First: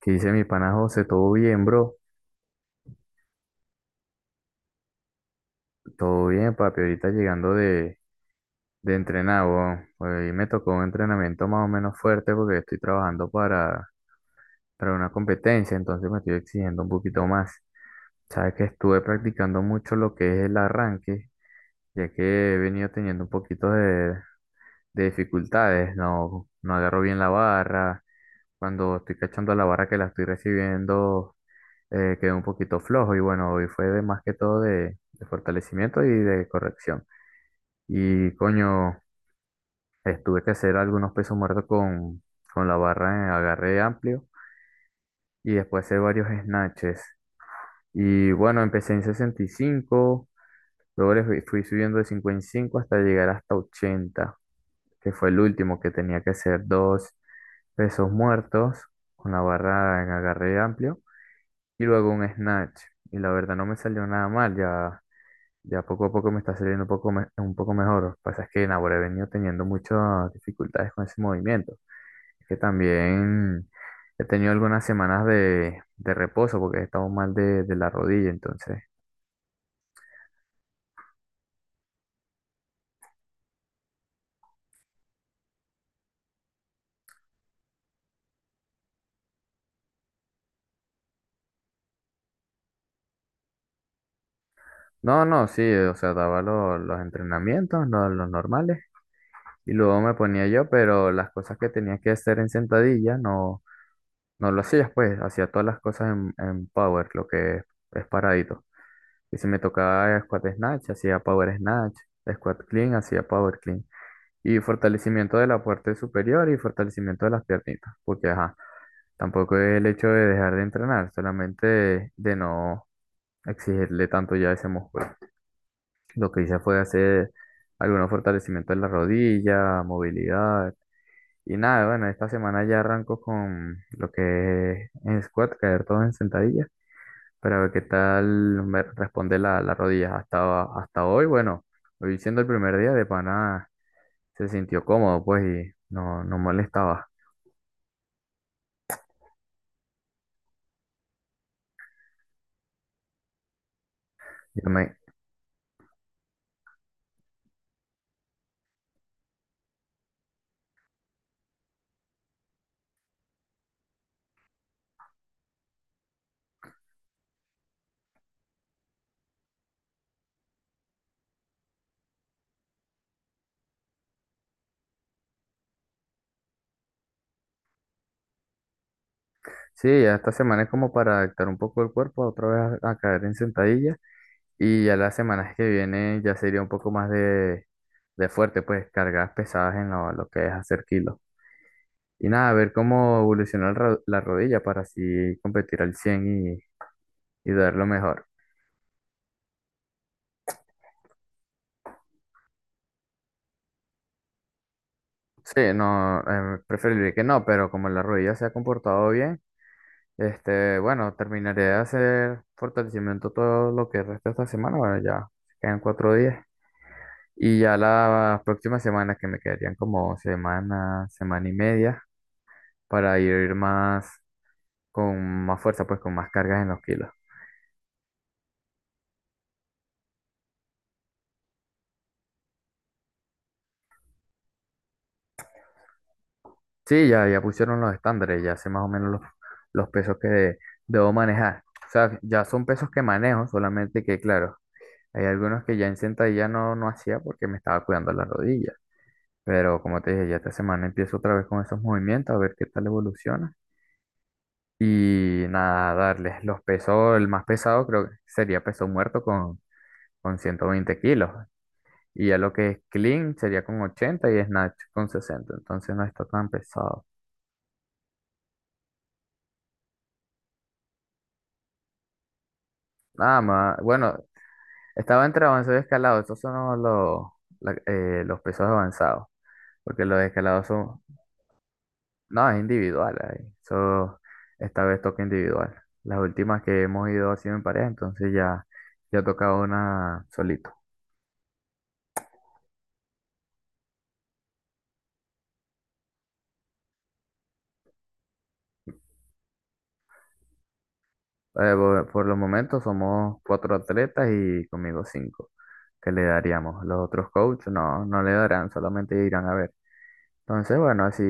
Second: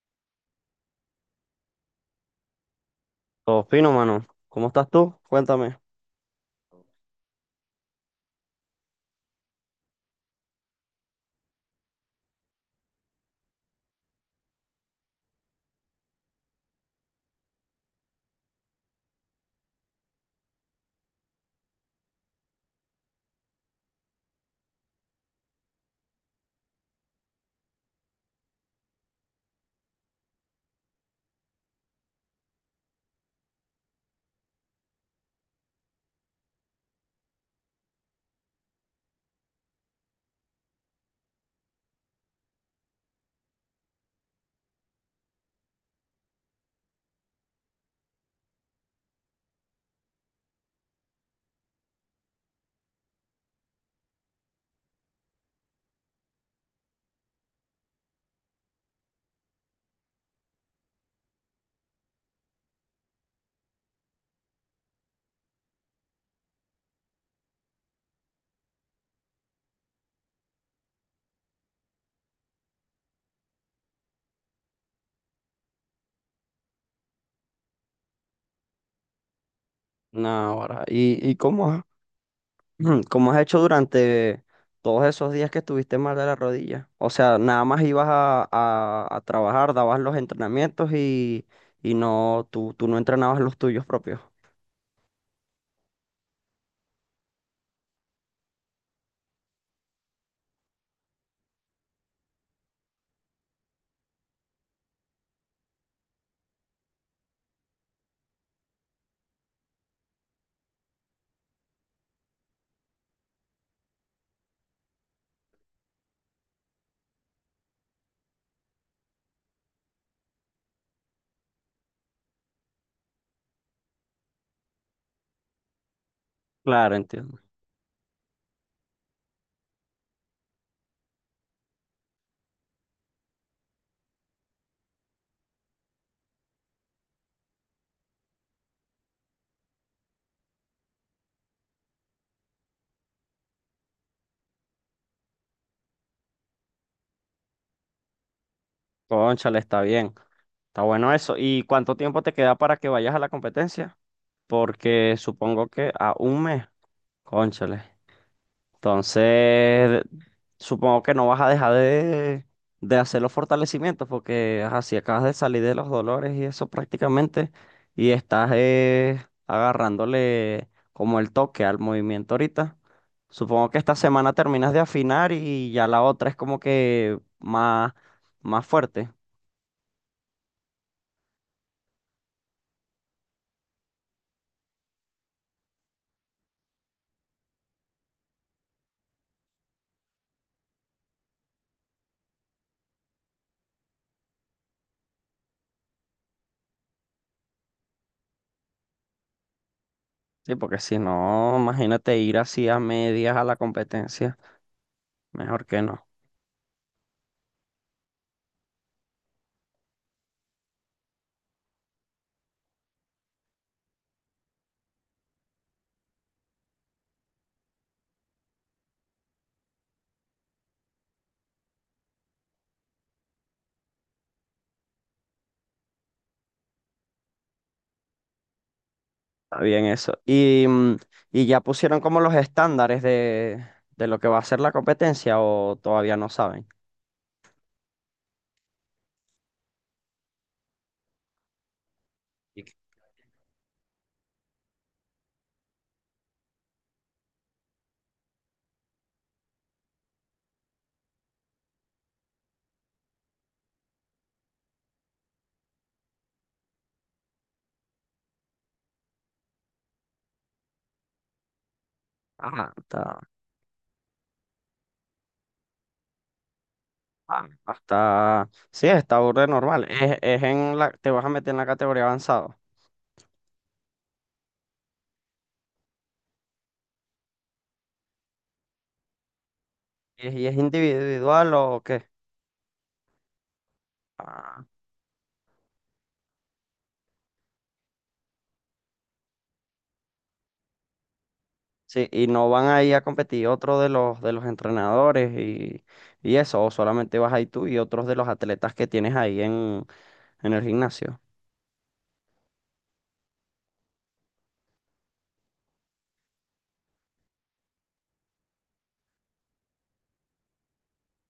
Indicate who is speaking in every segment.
Speaker 1: ¿Qué dice mi pana José? ¿Todo bien, bro?
Speaker 2: Todo fino, mano. ¿Cómo estás tú? Cuéntame.
Speaker 1: Todo bien, papi. Ahorita llegando de entrenar, weón. Hoy me tocó un entrenamiento más o menos fuerte porque estoy trabajando para una competencia, entonces me estoy exigiendo un poquito más. Sabes que estuve practicando mucho lo que es el arranque, ya que he venido teniendo un poquito de dificultades. No agarro bien la barra. Cuando estoy cachando la barra que la estoy recibiendo. Quedé un poquito flojo y bueno, hoy fue de más que todo de fortalecimiento y de corrección. Y coño, tuve que hacer algunos pesos muertos con la barra en agarre amplio y después hacer varios snatches. Y bueno, empecé en 65, luego le fui subiendo de 55 hasta llegar hasta 80, que fue el último que tenía que hacer dos pesos muertos con la barra en agarre amplio y luego un snatch. Y la verdad no me salió nada mal. Ya Ya poco a poco me está saliendo un poco, un poco mejor. Lo que pasa es que en he venido teniendo muchas dificultades con ese movimiento. Es que también he tenido algunas semanas de reposo porque he estado mal de la rodilla. Entonces,
Speaker 2: Nah, ahora. ¿Y cómo has, cómo has hecho durante todos esos días que estuviste mal de la rodilla? O sea, nada más ibas a trabajar, dabas los entrenamientos y, no, tú no entrenabas los tuyos propios.
Speaker 1: no, no, sí, o sea, daba los entrenamientos, los normales, y luego me ponía yo, pero las cosas que tenía que hacer en sentadilla no, no lo hacía, pues, hacía todas las cosas en power, lo que es paradito. Y si me tocaba squat snatch, hacía power snatch, squat clean, hacía power clean. Y fortalecimiento de la parte superior y fortalecimiento de las piernitas, porque ajá, tampoco es el hecho de dejar de entrenar, solamente de no exigirle tanto ya a ese músculo. Lo que hice fue
Speaker 2: Claro,
Speaker 1: hacer
Speaker 2: entiendo.
Speaker 1: algunos fortalecimientos en la rodilla, movilidad. Y nada, bueno, esta semana ya arranco con lo que es en squat, caer todo en sentadilla. Para ver qué tal me responde la, la rodilla. Hasta hoy, bueno, hoy siendo el primer día de pana, se sintió cómodo, pues, y no, no molestaba.
Speaker 2: Cónchale, está bien. Está bueno eso. ¿Y cuánto tiempo te queda para que vayas a la competencia?
Speaker 1: Ya me-
Speaker 2: Porque supongo que a un mes. Cónchale. Entonces, supongo que no vas a dejar de hacer los fortalecimientos porque ajá, si acabas de salir de los dolores y eso prácticamente y estás agarrándole como el toque al movimiento ahorita. Supongo que esta semana terminas de afinar y ya la otra es como que más, más fuerte.
Speaker 1: sí, ya esta semana es como para adaptar un poco el cuerpo, otra vez a caer en sentadilla. Y ya las semanas que vienen ya sería un poco más de fuerte, pues, cargas pesadas en lo que es hacer kilos. Y nada, a ver cómo evoluciona el la rodilla para así competir al 100 y, y dar lo mejor.
Speaker 2: Sí, porque si no, imagínate ir así a medias a la competencia.
Speaker 1: Sí,
Speaker 2: Mejor que no.
Speaker 1: no, preferiría que no, pero como la rodilla se ha comportado bien, este, bueno, terminaré de hacer fortalecimiento todo lo que resta esta semana, bueno, ya quedan cuatro días. Y ya las próximas semanas, que me quedarían como semana, semana y media, para ir más, con más fuerza, pues con más cargas en los kilos.
Speaker 2: Está bien eso. Y, y ya pusieron como los estándares de lo que va a ser la competencia o todavía no saben.
Speaker 1: Sí, ya, ya pusieron los estándares, ya sé más o menos los pesos que debo manejar. O sea, ya son
Speaker 2: Y- que-
Speaker 1: pesos que manejo, solamente que, claro. Hay algunos que ya en sentadilla no, no hacía porque me estaba cuidando las rodillas. Pero como te dije, ya esta semana empiezo otra vez con esos movimientos, a ver qué tal evoluciona. Y nada, darles los pesos, el más pesado creo que sería peso muerto con 120 kilos. Y ya lo que
Speaker 2: Ajá,
Speaker 1: es
Speaker 2: está,
Speaker 1: clean sería con 80 y snatch con 60. Entonces no está tan pesado.
Speaker 2: ah, hasta, sí, está burda de normal. Es en la, te vas a meter en la categoría avanzado.
Speaker 1: Nada más, bueno, estaba entre avanzado y escalado. Estos son los, los pesos avanzados. Porque los
Speaker 2: Y es
Speaker 1: escalados son,
Speaker 2: individual o qué?
Speaker 1: no, es individual ahí. Eso,
Speaker 2: Ah,
Speaker 1: esta vez toca individual. Las últimas que hemos ido ha sido en pareja, entonces ya, ya toca una solito.
Speaker 2: sí, y no van a ir a competir otro de los entrenadores y eso, o solamente vas ahí tú y otros de los atletas que tienes ahí en el gimnasio.
Speaker 1: Por por los momentos somos cuatro atletas y conmigo cinco que le daríamos. Los otros coaches no, no le darán, solamente irán a ver. Entonces, bueno, así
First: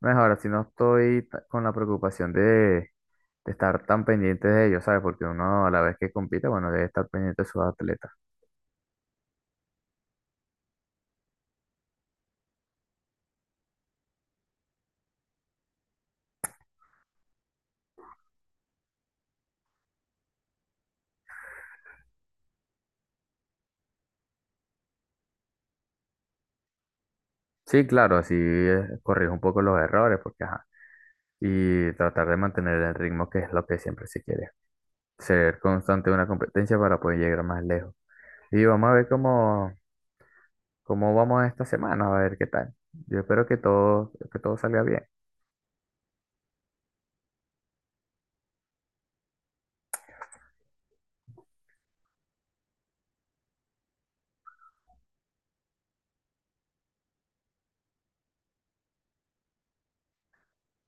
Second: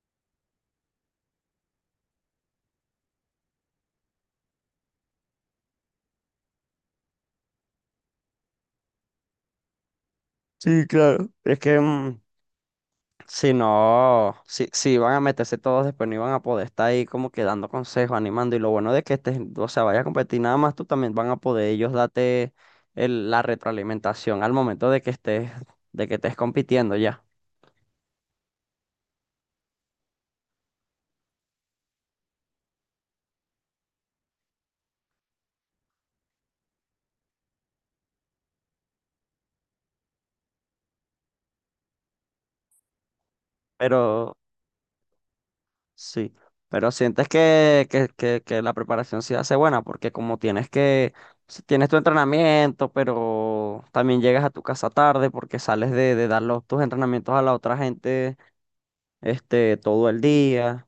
Speaker 1: mejor, así no estoy con la preocupación de estar tan pendiente de ellos, ¿sabes? Porque uno a la vez que compite, bueno, debe estar pendiente de sus atletas.
Speaker 2: Sí, claro. Es que si no, si, si van a meterse todos después, no iban a poder estar ahí como que dando consejos, animando. Y lo bueno de que este, o sea, vaya a competir nada más, tú también van a poder ellos darte el- la retroalimentación al momento de que estés compitiendo ya.
Speaker 1: Sí, claro, así corrijo un poco los errores, porque ajá, y tratar de mantener el ritmo, que es lo que siempre se quiere. Ser constante en una competencia para poder llegar más lejos. Y vamos a ver cómo vamos esta semana, a ver qué tal. Yo espero
Speaker 2: Pero
Speaker 1: que todo salga bien.
Speaker 2: sí, pero sientes que la preparación sí hace buena, porque como tienes que, si tienes tu entrenamiento, pero también llegas a tu casa tarde porque sales de dar los, tus entrenamientos a la otra gente, este, todo el día.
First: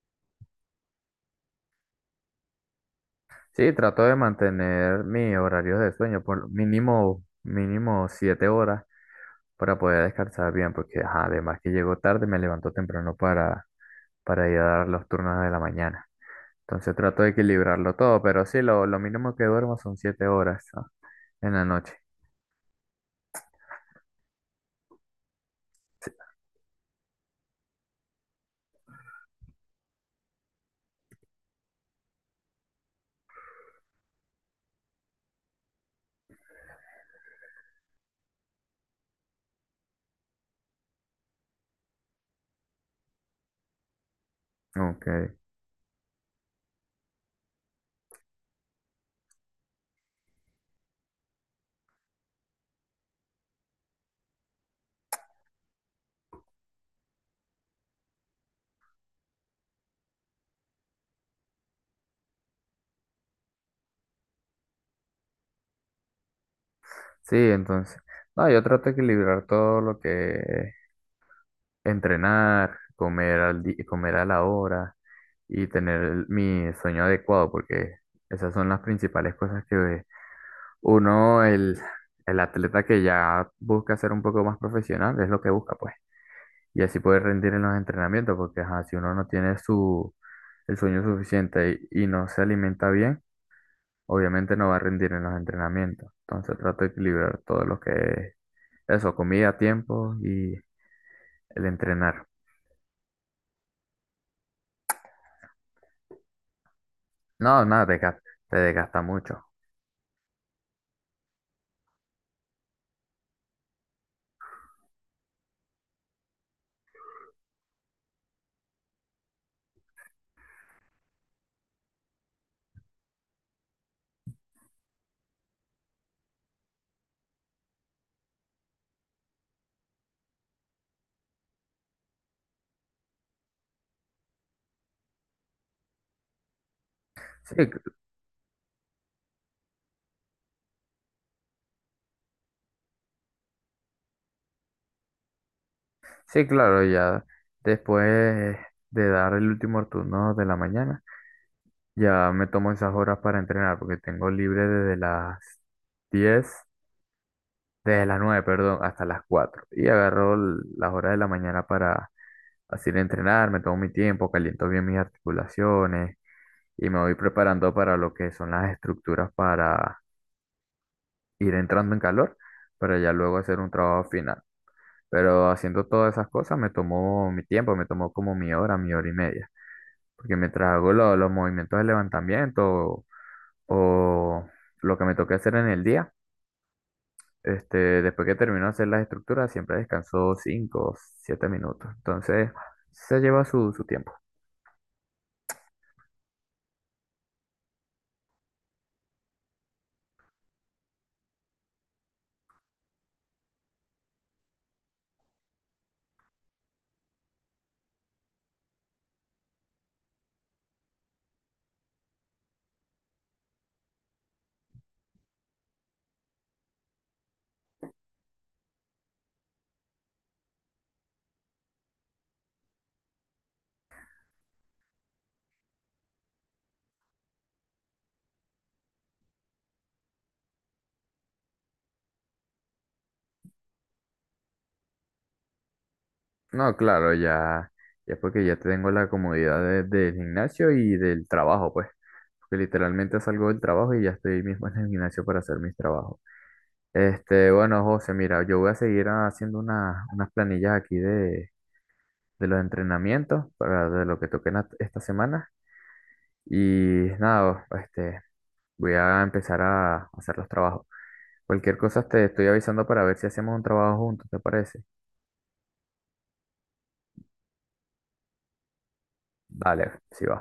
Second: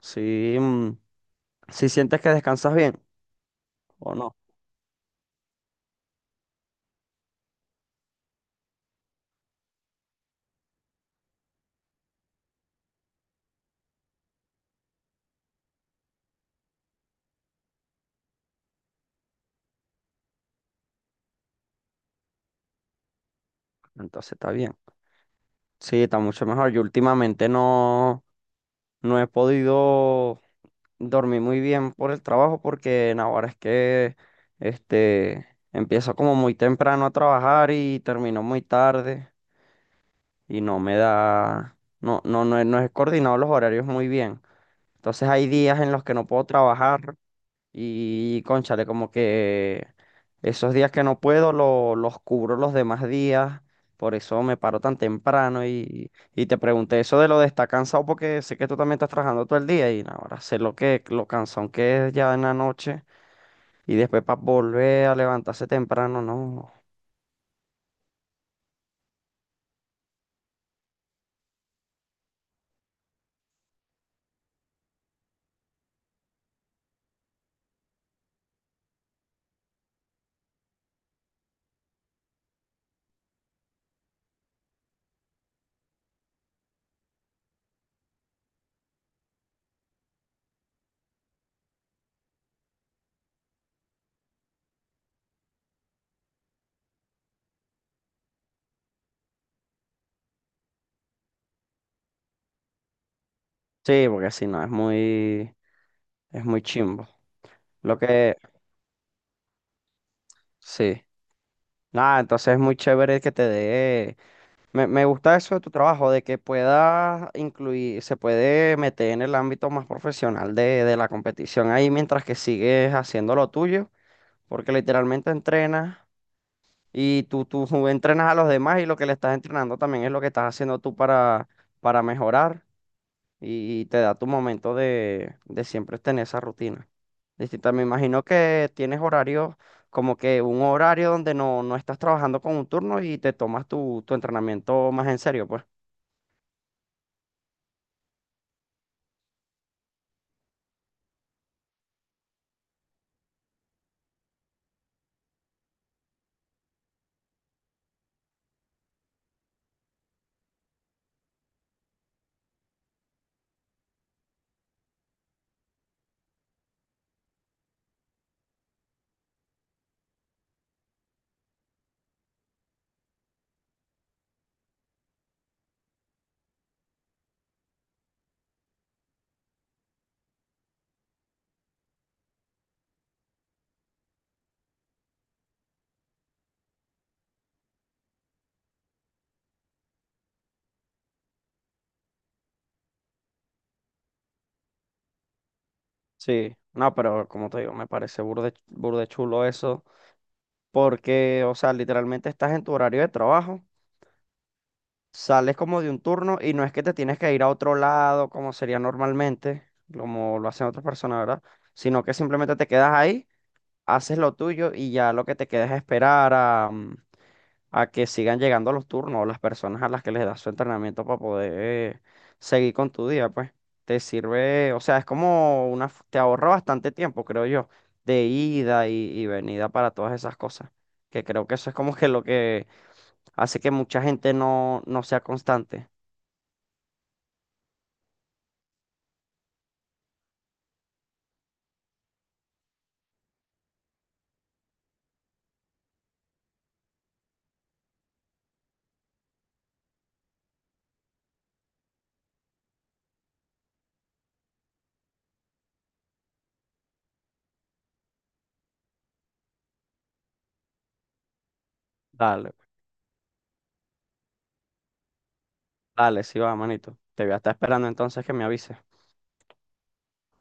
Speaker 2: Si, si sientes que descansas bien
Speaker 1: Sí, trato de
Speaker 2: o no,
Speaker 1: mantener mis horarios de sueño por mínimo, mínimo 7 horas para poder descansar bien, porque ajá, además que llego tarde, me levanto temprano para ir a dar los turnos de la mañana. Entonces trato de equilibrarlo todo, pero sí, lo mínimo que duermo son 7 horas, ah, en la noche.
Speaker 2: entonces está bien. Sí,
Speaker 1: Sí,
Speaker 2: está mucho mejor. Yo últimamente no, no he podido dormir muy bien por el trabajo porque en ahora es que este, empiezo como muy temprano a trabajar y termino muy tarde y no me da, no, no, no, he- no he coordinado los horarios muy bien. Entonces
Speaker 1: ok.
Speaker 2: hay días en los que no puedo trabajar. Y cónchale, como que esos días que no puedo lo- los cubro los demás días, por eso me paro tan temprano y te pregunté eso de lo de estar cansado porque sé que tú también estás trabajando todo el día y ahora sé lo que lo cansón que es ya en la noche y después para volver a levantarse temprano, no.
Speaker 1: Sí, entonces. No, yo trato de equilibrar todo lo que es entrenar, comer a la hora y tener mi sueño adecuado, porque esas son las principales cosas que uno, el atleta que ya busca ser un poco más profesional, es lo que busca, pues. Y así poder rendir en los entrenamientos, porque ajá, si uno no tiene su, el sueño suficiente y no se alimenta bien, obviamente no va a rendir en los entrenamientos. Entonces trato de equilibrar todo lo que es eso, comida, tiempo y el entrenar.
Speaker 2: Sí, porque si no es muy es muy chimbo.
Speaker 1: No, nada,
Speaker 2: Lo que
Speaker 1: te desgasta mucho.
Speaker 2: sí. Nada, entonces es muy chévere que te dé. Me gusta eso de tu trabajo, de que puedas incluir, se puede meter en el ámbito más profesional de la competición ahí mientras que sigues haciendo lo tuyo, porque literalmente entrenas y tú entrenas a los demás y lo que le estás entrenando también es lo que estás haciendo tú para mejorar y te da tu momento de siempre tener esa rutina.
Speaker 1: Sí,
Speaker 2: Distinta, me
Speaker 1: cl-
Speaker 2: imagino que tienes horarios como que un horario donde no, no estás trabajando con un turno y te tomas tu, tu entrenamiento más en serio, pues.
Speaker 1: sí, claro, ya después de dar el último turno de la mañana, ya me tomo esas horas para entrenar, porque tengo libre desde las diez. Desde las 9, perdón, hasta las cuatro. Y agarro las horas de la mañana para así ir a entrenar, me tomo mi tiempo, caliento bien mis articulaciones y me voy preparando para lo que son las estructuras para ir entrando en calor, para ya luego hacer un trabajo final. Pero haciendo todas esas cosas me tomó mi tiempo, me tomó como mi hora y media. Porque mientras hago los movimientos de levantamiento o lo que me toque hacer en el día, este, después que terminó de hacer las estructuras, siempre descansó 5 o 7 minutos. Entonces, se lleva su, su tiempo.
Speaker 2: Sí, no, pero como te digo, me parece burde, burde chulo eso, porque, o sea, literalmente estás en tu horario de trabajo, sales como de un turno y no es que te tienes que ir a otro lado como sería normalmente, como lo hacen otras personas, ¿verdad? Sino que simplemente te quedas ahí, haces lo tuyo y ya lo que te queda es esperar a a que sigan llegando los turnos, las personas a las que les das su entrenamiento para poder seguir con tu día, pues te sirve, o sea, es como una, f- te ahorra bastante tiempo, creo yo, de ida y venida para todas esas cosas, que creo que eso es como que lo que hace que mucha gente no, no sea constante.
Speaker 1: No, claro, ya, ya porque ya tengo la comodidad del gimnasio y del trabajo, pues. Porque literalmente salgo del trabajo y ya estoy mismo en el gimnasio para hacer mis trabajos. Este, bueno, José, mira, yo voy a seguir haciendo unas planillas aquí de los entrenamientos para de lo que toquen esta semana. Y nada, este, voy a empezar a hacer los trabajos. Cualquier cosa te estoy
Speaker 2: Dale,
Speaker 1: avisando para ver si hacemos un trabajo juntos, ¿te parece?
Speaker 2: dale, sí va, manito. Te voy a estar esperando entonces que me avises.
Speaker 1: Dale, si va.